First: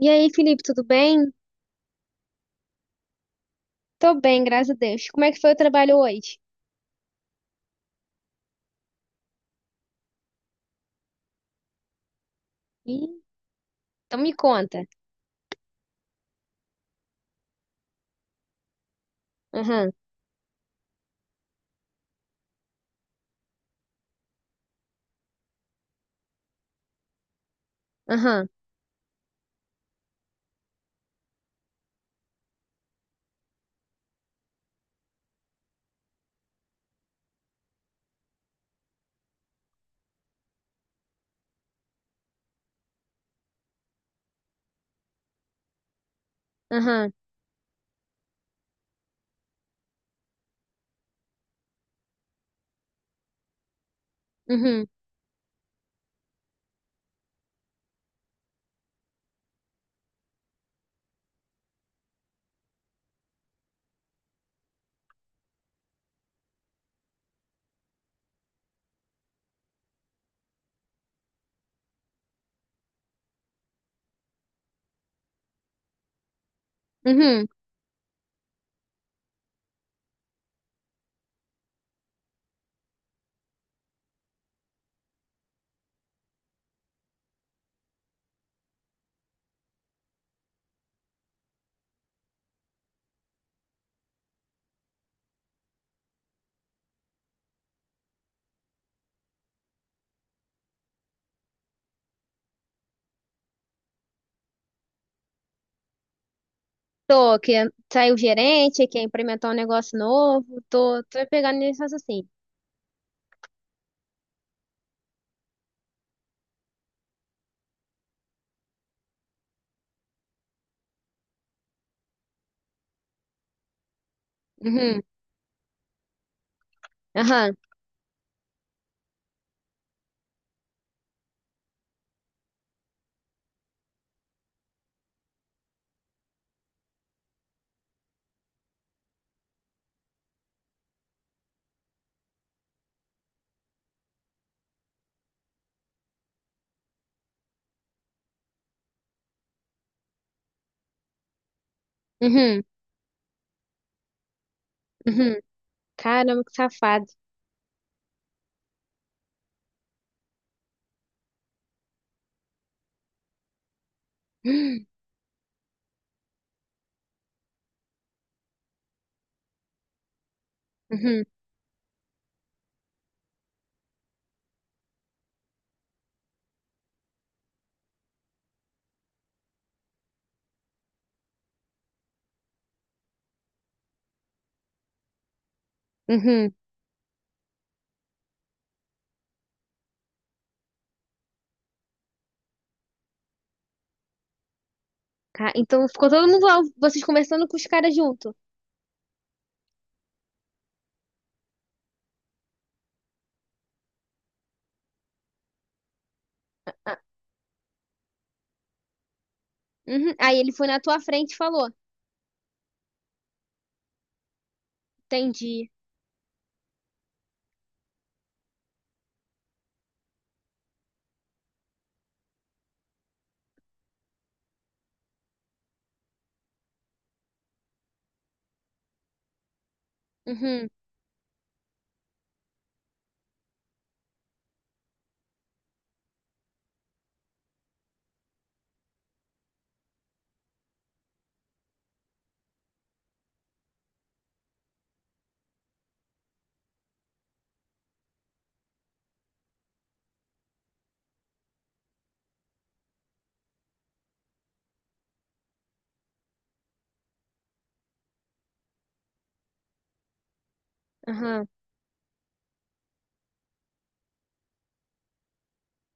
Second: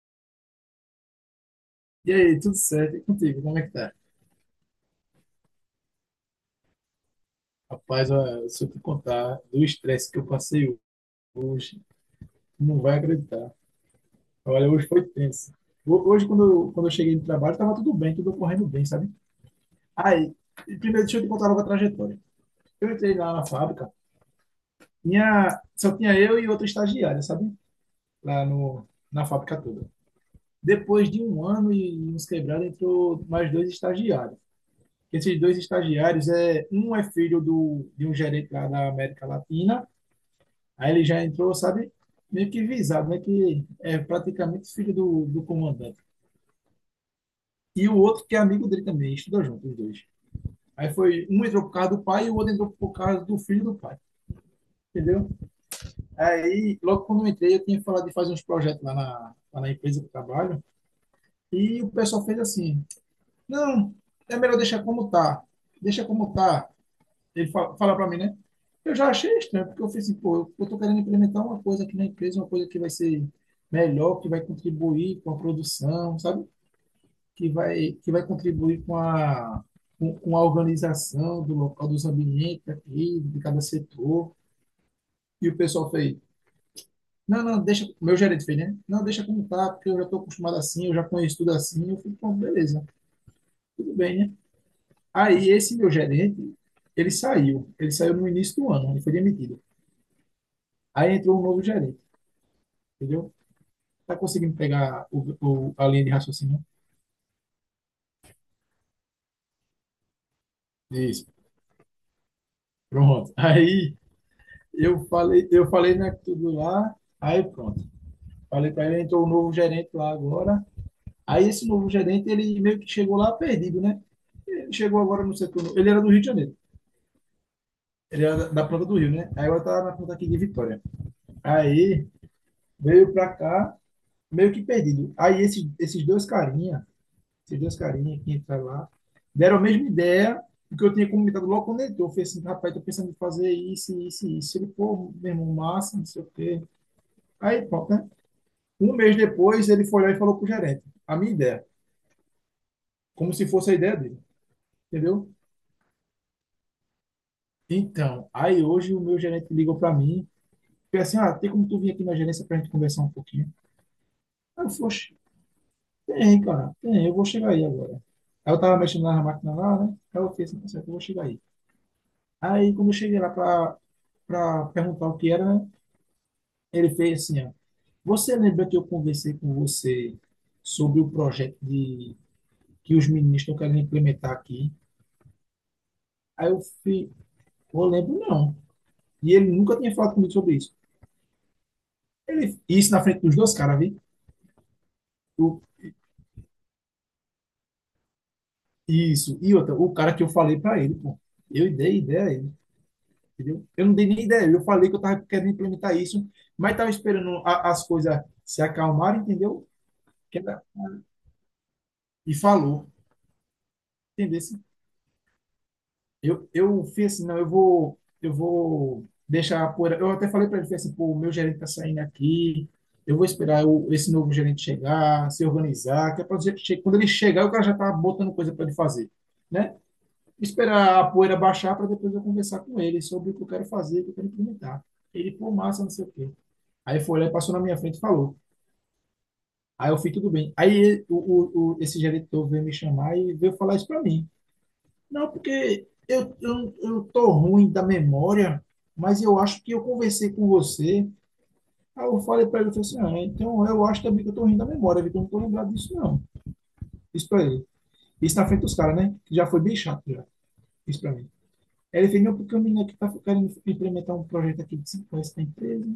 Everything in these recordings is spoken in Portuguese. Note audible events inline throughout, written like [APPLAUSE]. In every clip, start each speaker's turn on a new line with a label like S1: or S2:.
S1: E aí, Felipe, tudo bem?
S2: E aí, tudo certo? E contigo, como é que tá?
S1: Tô bem, graças a Deus. Como é que foi o trabalho hoje?
S2: Rapaz, ó, se eu te contar do estresse que eu passei hoje, tu não vai
S1: Ih,
S2: acreditar.
S1: então me
S2: Olha,
S1: conta.
S2: hoje foi tenso. Hoje, quando eu cheguei no trabalho, tava tudo bem, tudo correndo bem, sabe?
S1: Aham,
S2: Aí, primeiro, deixa eu te contar logo a trajetória. Eu entrei lá na fábrica, só tinha eu e outra estagiária, sabe? Lá
S1: aham,
S2: no, na fábrica toda. Depois de um ano e uns quebrados, entrou mais dois estagiários. Esses dois estagiários, é, um é filho de um gerente lá da América Latina. Aí ele já entrou, sabe, meio que visado, né? Que é praticamente filho do comandante.
S1: aham,
S2: E o outro que é amigo dele também, estuda junto, os dois. Aí foi, um entrou por causa do pai e o outro entrou por causa do filho do pai,
S1: uhum,
S2: entendeu? Aí, logo quando eu entrei, eu tinha falado de fazer uns projetos lá na empresa que eu trabalho, e o pessoal fez assim, não, é melhor deixar como tá, deixa como tá, ele fala para mim, né? Eu já achei estranho, porque eu falei assim, pô, eu tô querendo implementar uma coisa aqui na empresa, uma coisa que vai ser melhor, que vai contribuir com a produção, sabe?
S1: uhum.
S2: Que vai contribuir com a organização do local, dos ambientes aqui, de cada setor. E o pessoal fez, não, não, deixa, meu gerente fez, né? Não, deixa como tá, porque eu já estou acostumado assim, eu já conheço tudo assim. Eu falei, pô, beleza, tudo bem, né? Aí esse meu gerente, ele saiu no início do ano, ele foi demitido. Aí entrou um novo gerente. Entendeu? Tá conseguindo pegar a linha de raciocínio?
S1: Tô, que saiu o gerente, que é implementar um negócio novo. Tô,
S2: Né?
S1: tô
S2: Isso,
S1: pegando nesse assim.
S2: pronto. [LAUGHS] Aí eu falei né tudo lá, aí pronto. Falei para ele, entrou o novo gerente lá agora. Aí esse novo gerente, ele meio que chegou lá perdido, né? Ele chegou
S1: Uhum,
S2: agora no setor, ele era do Rio de Janeiro.
S1: aham,
S2: Ele era da planta do Rio, né? Aí eu tava na planta aqui de Vitória. Aí veio pra cá meio que perdido. Aí esses dois carinha esses dois carinhas que entraram lá, deram a mesma ideia do que eu tinha comentado logo quando ele entrou. Eu falei assim, rapaz, tô pensando em fazer isso, isso, isso. Ele, pô, meu irmão, massa, não sei o quê. Aí, pronto, né? Um mês depois, ele foi lá e falou pro gerente, a minha ideia,
S1: uhum,
S2: como se fosse a ideia dele, entendeu?
S1: uhum. Caramba, que safado.
S2: Então, aí hoje o meu gerente ligou para mim, falei assim, ah, tem como tu vir aqui na gerência pra gente conversar um pouquinho? Aí eu falei, "Oxe, tem, cara, tem, eu vou chegar aí agora. Aí eu tava mexendo na máquina lá, né? Aí eu falei assim, "Tá certo, eu vou chegar
S1: Uhum,
S2: aí. Aí, quando eu cheguei lá para perguntar o que era, né? Ele fez assim, ó, você lembra que eu conversei com você sobre o projeto de que os meninos estão querendo implementar aqui? Aí
S1: uhum.
S2: eu fui, eu lembro não. E ele nunca tinha falado comigo sobre isso. Ele, isso na frente dos dois caras, viu? O-
S1: Então ficou todo mundo lá, vocês conversando com os caras junto.
S2: isso. E outra, o cara que eu falei para ele, pô. Eu dei ideia a ele, entendeu? Eu não dei nem ideia. Eu falei que eu tava querendo implementar isso, mas tava
S1: Ah,
S2: esperando as coisas se acalmarem, entendeu?
S1: uhum. Aí
S2: Que
S1: ele
S2: era-
S1: foi na tua frente e falou.
S2: E falou, entendeu?
S1: Entendi.
S2: Eu fui assim, não, eu vou deixar a poeira. Eu até falei para ele, fui assim, pô, o meu gerente tá saindo aqui, eu vou esperar esse novo gerente chegar, se organizar, que é pra dizer quando ele chegar, o cara já tá botando coisa para ele fazer, né?
S1: Uhum,
S2: Esperar a poeira baixar para depois eu conversar com ele sobre o que eu quero fazer, o que eu quero implementar. Ele, pô, massa, não sei o quê. Aí foi lá e passou na minha frente e falou. Aí eu fui, tudo bem. Aí esse gerente novo veio me chamar e veio falar isso para mim. Não, porque eu tô ruim da memória, mas eu acho que eu conversei com você. Aí eu falei para ele, eu falei assim, ah, então eu acho também que eu tô ruim da memória, viu? Eu não tô lembrado disso, não. Isso para ele. Isso na frente dos caras, né? Que já foi bem chato, já. Isso para mim.
S1: aham.
S2: Aí ele fez, não, porque o menino aqui tá querendo implementar um projeto aqui de 5 anos da empresa,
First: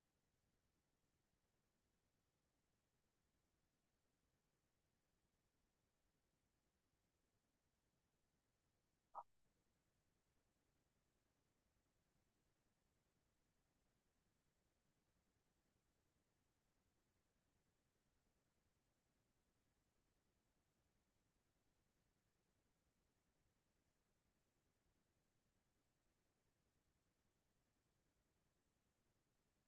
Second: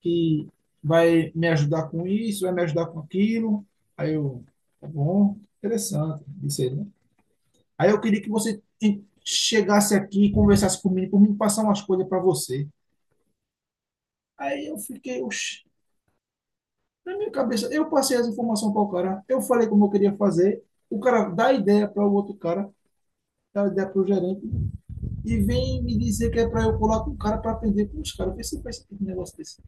S2: que vai me ajudar com isso, vai me ajudar com aquilo. Aí eu, tá bom, interessante, disse ele. Aí eu queria que você chegasse aqui e conversasse comigo, por mim passar umas coisas para você. Aí eu fiquei, oxi, na minha cabeça, eu passei as informações para o cara, eu falei como eu queria fazer, o cara dá ideia para o outro cara, dá ideia para o gerente, e vem me dizer que é para eu colar com o cara para aprender com os caras. Vê se faz um negócio desse.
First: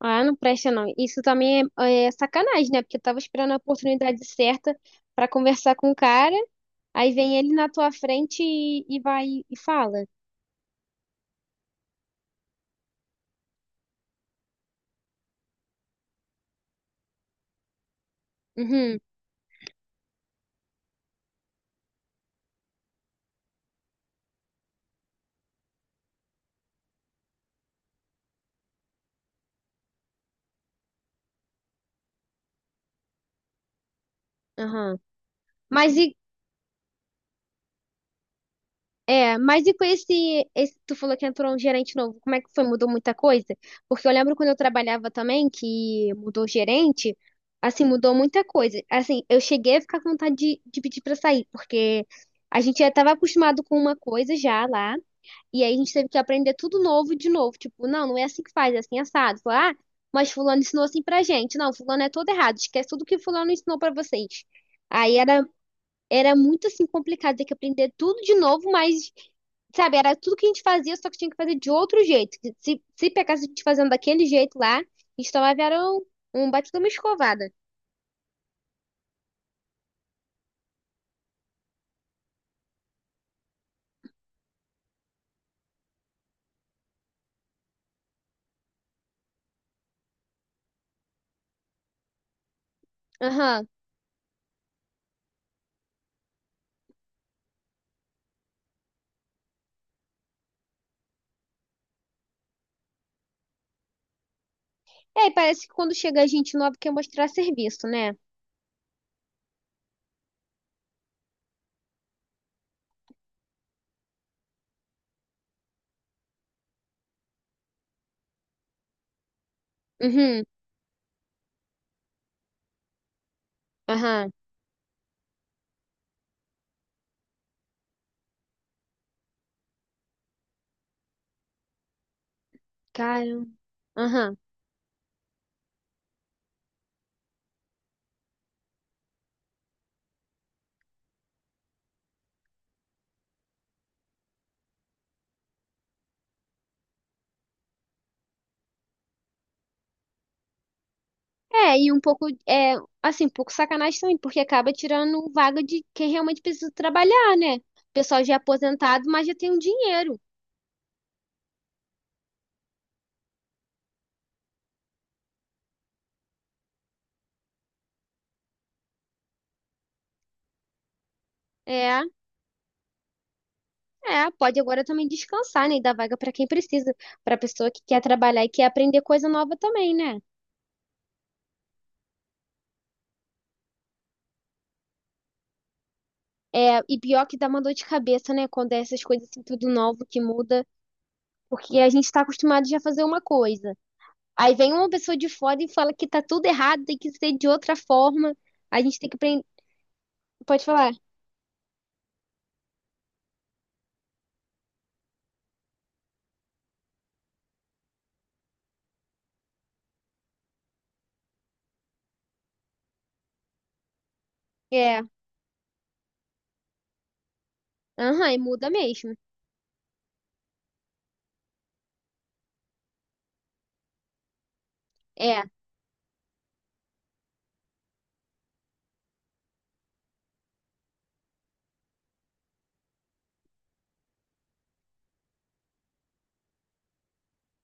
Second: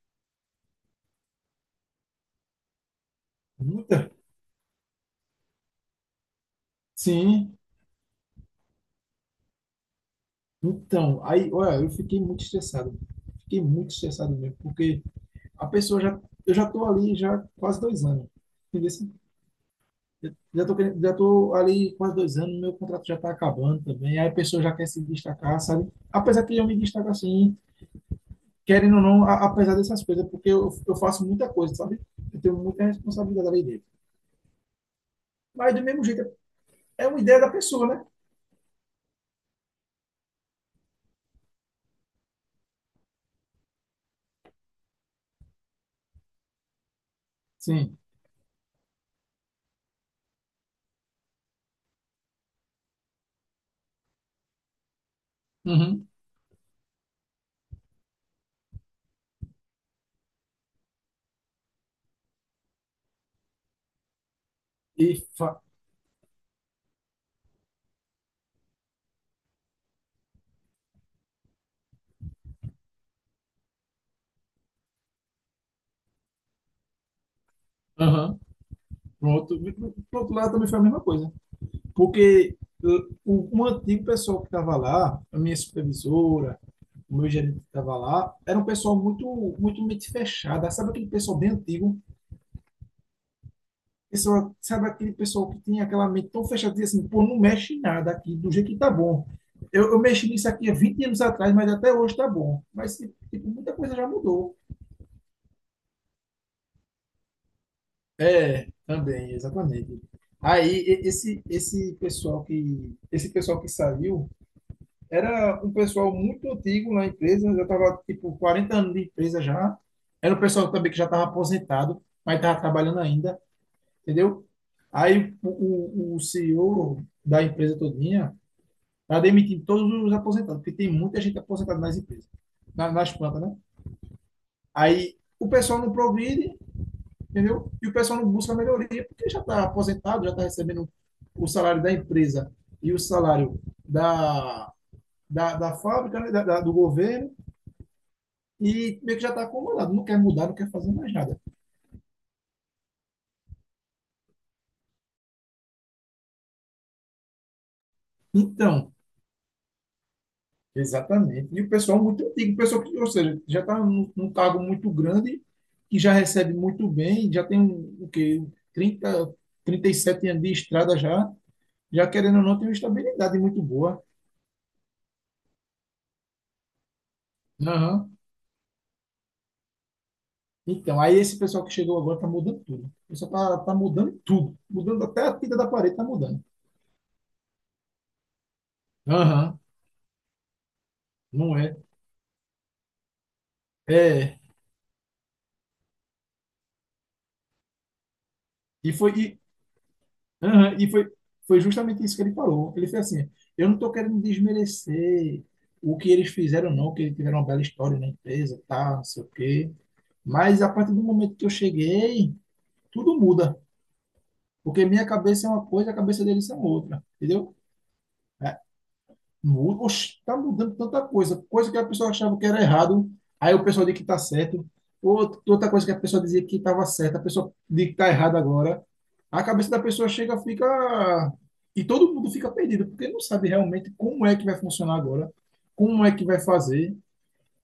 S1: Ah, não presta não. Isso também é sacanagem, né? Porque eu tava esperando a
S2: Muita?
S1: oportunidade certa pra conversar com o cara, aí vem ele
S2: Sim.
S1: na tua frente e vai e fala.
S2: Então, aí, olha, eu fiquei muito estressado. Fiquei muito estressado mesmo, porque a pessoa já, eu já tô ali já quase 2 anos. Entendeu?
S1: Uhum,
S2: Já tô ali quase 2 anos, meu contrato já está acabando também. Aí a pessoa já quer se destacar, sabe? Apesar que eu me destaco assim, querendo ou não, apesar dessas coisas, porque eu faço muita coisa, sabe? Eu tenho muita responsabilidade ali dentro.
S1: aham.
S2: Mas do
S1: Mas
S2: mesmo
S1: e
S2: jeito, é uma ideia da pessoa, né?
S1: mas e com esse tu falou que entrou um gerente novo, como é que foi? Mudou muita coisa? Porque eu lembro quando eu trabalhava também que mudou o gerente, assim,
S2: Sim.
S1: mudou muita coisa. Assim, eu cheguei a ficar com vontade de pedir pra sair, porque a gente já estava acostumado com uma coisa já lá. E aí a gente
S2: Uhum.
S1: teve que aprender tudo novo de novo. Tipo, não, não é assim que faz, é assim assado. Falar, ah, mas fulano ensinou assim pra gente. Não, fulano é todo errado. Esquece tudo que fulano ensinou pra vocês.
S2: E
S1: Aí era,
S2: fa-
S1: era muito assim complicado ter que aprender tudo de novo, mas, sabe, era tudo que a gente fazia, só que tinha que fazer de outro jeito. Se pegasse a gente fazendo daquele jeito lá, a gente tomava era um baita de uma escovada.
S2: Aham. Pronto. Pro outro lado também foi a mesma coisa. Porque o antigo pessoal que estava lá, a minha supervisora, o meu gerente que estava lá, era um pessoal muito, muito mente fechada. Sabe aquele pessoal bem antigo,
S1: Aham.
S2: pessoa, sabe aquele pessoal que tem aquela mente tão fechada, diz assim, pô, não mexe em nada aqui, do jeito que tá bom. Eu mexi nisso aqui há 20 anos atrás, mas até hoje tá bom. Mas, tipo, muita coisa já mudou.
S1: E aí parece que quando chega a gente nova quer mostrar serviço, né?
S2: É, também, exatamente. Aí, esse pessoal que saiu era um pessoal muito antigo na empresa, já estava tipo, 40 anos de empresa já. Era um
S1: Uhum.
S2: pessoal também que já estava aposentado, mas estava trabalhando ainda,
S1: Aham.
S2: entendeu? Aí, o CEO da empresa toda tá demitindo todos os aposentados, porque tem muita gente aposentada nas empresas, nas plantas,
S1: Cara.
S2: né?
S1: Aham.
S2: Aí o pessoal não progride, entendeu? E o pessoal não busca melhoria, porque já está aposentado, já está recebendo o salário da empresa e o salário da, da fábrica, né? Do governo, e meio que já está acomodado, não quer mudar, não quer fazer mais nada.
S1: É, e um pouco, é, assim, um pouco sacanagem também, porque acaba tirando vaga de quem realmente precisa trabalhar, né? O pessoal já é
S2: Então,
S1: aposentado, mas já tem um dinheiro.
S2: exatamente. E o pessoal é muito antigo, o pessoal que, ou seja, já está num cargo muito grande, que já recebe muito bem, já tem um, o quê? trinta, 37 anos de estrada já,
S1: É,
S2: já querendo ou não, tem uma estabilidade muito boa.
S1: é, pode agora também descansar, né? E dar vaga para quem precisa, para pessoa que quer
S2: Aham.
S1: trabalhar e quer aprender coisa nova também, né?
S2: Então, aí esse pessoal que chegou agora está mudando tudo. O pessoal está tá tá mudando tudo. Mudando até a tinta da parede, está mudando.
S1: É, e pior que dá uma dor de cabeça, né? Quando é essas coisas assim,
S2: Aham.
S1: tudo novo que muda,
S2: Não é?
S1: porque a gente está acostumado já a fazer uma coisa.
S2: É.
S1: Aí vem uma pessoa de fora e fala que tá tudo errado, tem que ser de outra forma. A
S2: E
S1: gente tem que
S2: foi.
S1: aprender. Pode
S2: Aham,
S1: falar.
S2: foi justamente isso que ele falou. Ele fez assim: eu não estou querendo desmerecer o que eles fizeram, não, que eles tiveram uma bela história na empresa, tá, não sei o quê. Mas a partir do momento que eu cheguei, tudo muda. Porque
S1: É.
S2: minha cabeça é uma coisa, a cabeça deles é outra. Entendeu?
S1: Aham, e
S2: É,
S1: muda mesmo.
S2: muda. Oxe, tá mudando tanta coisa. Coisa que a pessoa achava que era errado, aí o pessoal diz que tá certo. Outra
S1: É.
S2: outra coisa que a pessoa dizia que estava certa, a pessoa diz que tá errado agora. A cabeça da pessoa chega, fica. E todo mundo fica perdido, porque não sabe realmente como é que vai funcionar agora, como é que vai fazer,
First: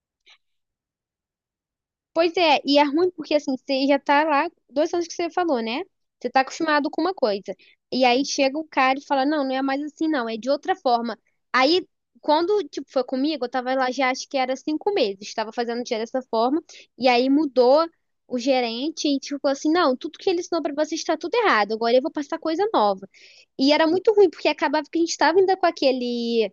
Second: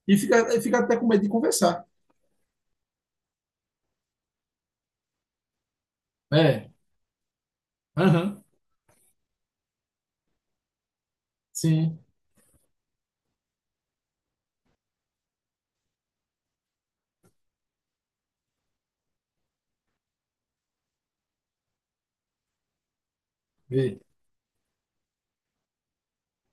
S2: e fica até com medo de conversar.
S1: Pois é, e é ruim porque assim, você já tá lá, 2 anos que você falou, né? Você tá
S2: É,
S1: acostumado com uma coisa. E aí
S2: aham,
S1: chega um cara e fala, não, não é mais assim, não, é de outra forma. Aí,
S2: sim,
S1: quando, tipo, foi comigo, eu tava lá já acho que era 5 meses, tava fazendo já dessa forma, e aí mudou o gerente e tipo assim, não, tudo que ele ensinou pra vocês tá tudo errado, agora eu vou passar coisa nova. E era
S2: vê.
S1: muito ruim, porque acabava que a gente tava ainda com aquele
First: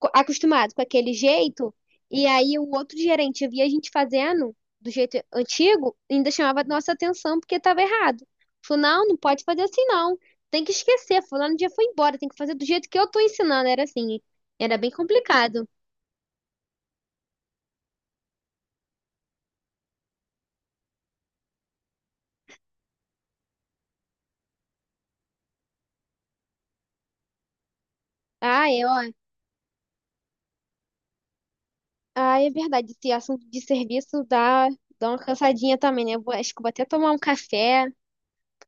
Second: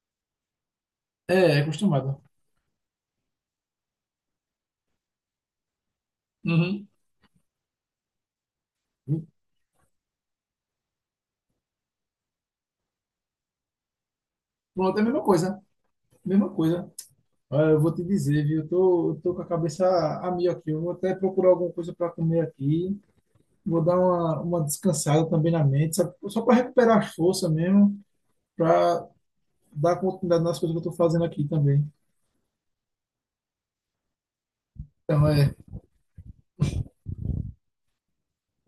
S1: acostumado com aquele
S2: É
S1: jeito,
S2: acostumado.
S1: e aí o outro gerente via a gente fazendo do jeito antigo, ainda chamava a
S2: Uhum.
S1: nossa atenção porque estava errado. Falou, não, não pode fazer assim não. Tem que esquecer, fulano dia foi embora, tem que fazer do jeito que eu tô ensinando. Era assim, era bem
S2: Pronto, é a mesma coisa,
S1: complicado.
S2: mesma coisa. Olha, eu vou te dizer, viu, eu tô com a cabeça a mil aqui, eu vou até procurar alguma coisa para comer aqui, vou dar uma descansada também na mente, sabe? Só para recuperar as forças mesmo,
S1: Ah, é,
S2: para
S1: ó.
S2: dar continuidade nas coisas que eu tô fazendo aqui também.
S1: Ah, é verdade, esse assunto de serviço dá, uma
S2: Então, é.
S1: cansadinha também, né? Acho que eu vou até tomar um café,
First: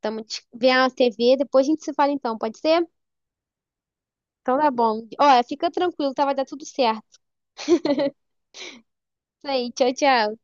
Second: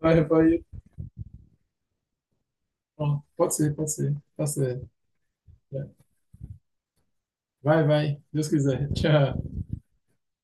S2: vai.
S1: ver a TV, depois a gente se fala então, pode ser?
S2: Bom, pode ser, pode ser. Tá
S1: Então tá
S2: certo.
S1: bom. Ó, fica
S2: É.
S1: tranquilo, tá? Vai dar tudo certo.
S2: Vai, vai. Deus quiser. [LAUGHS]
S1: Isso
S2: Tchau.
S1: aí, tchau, tchau.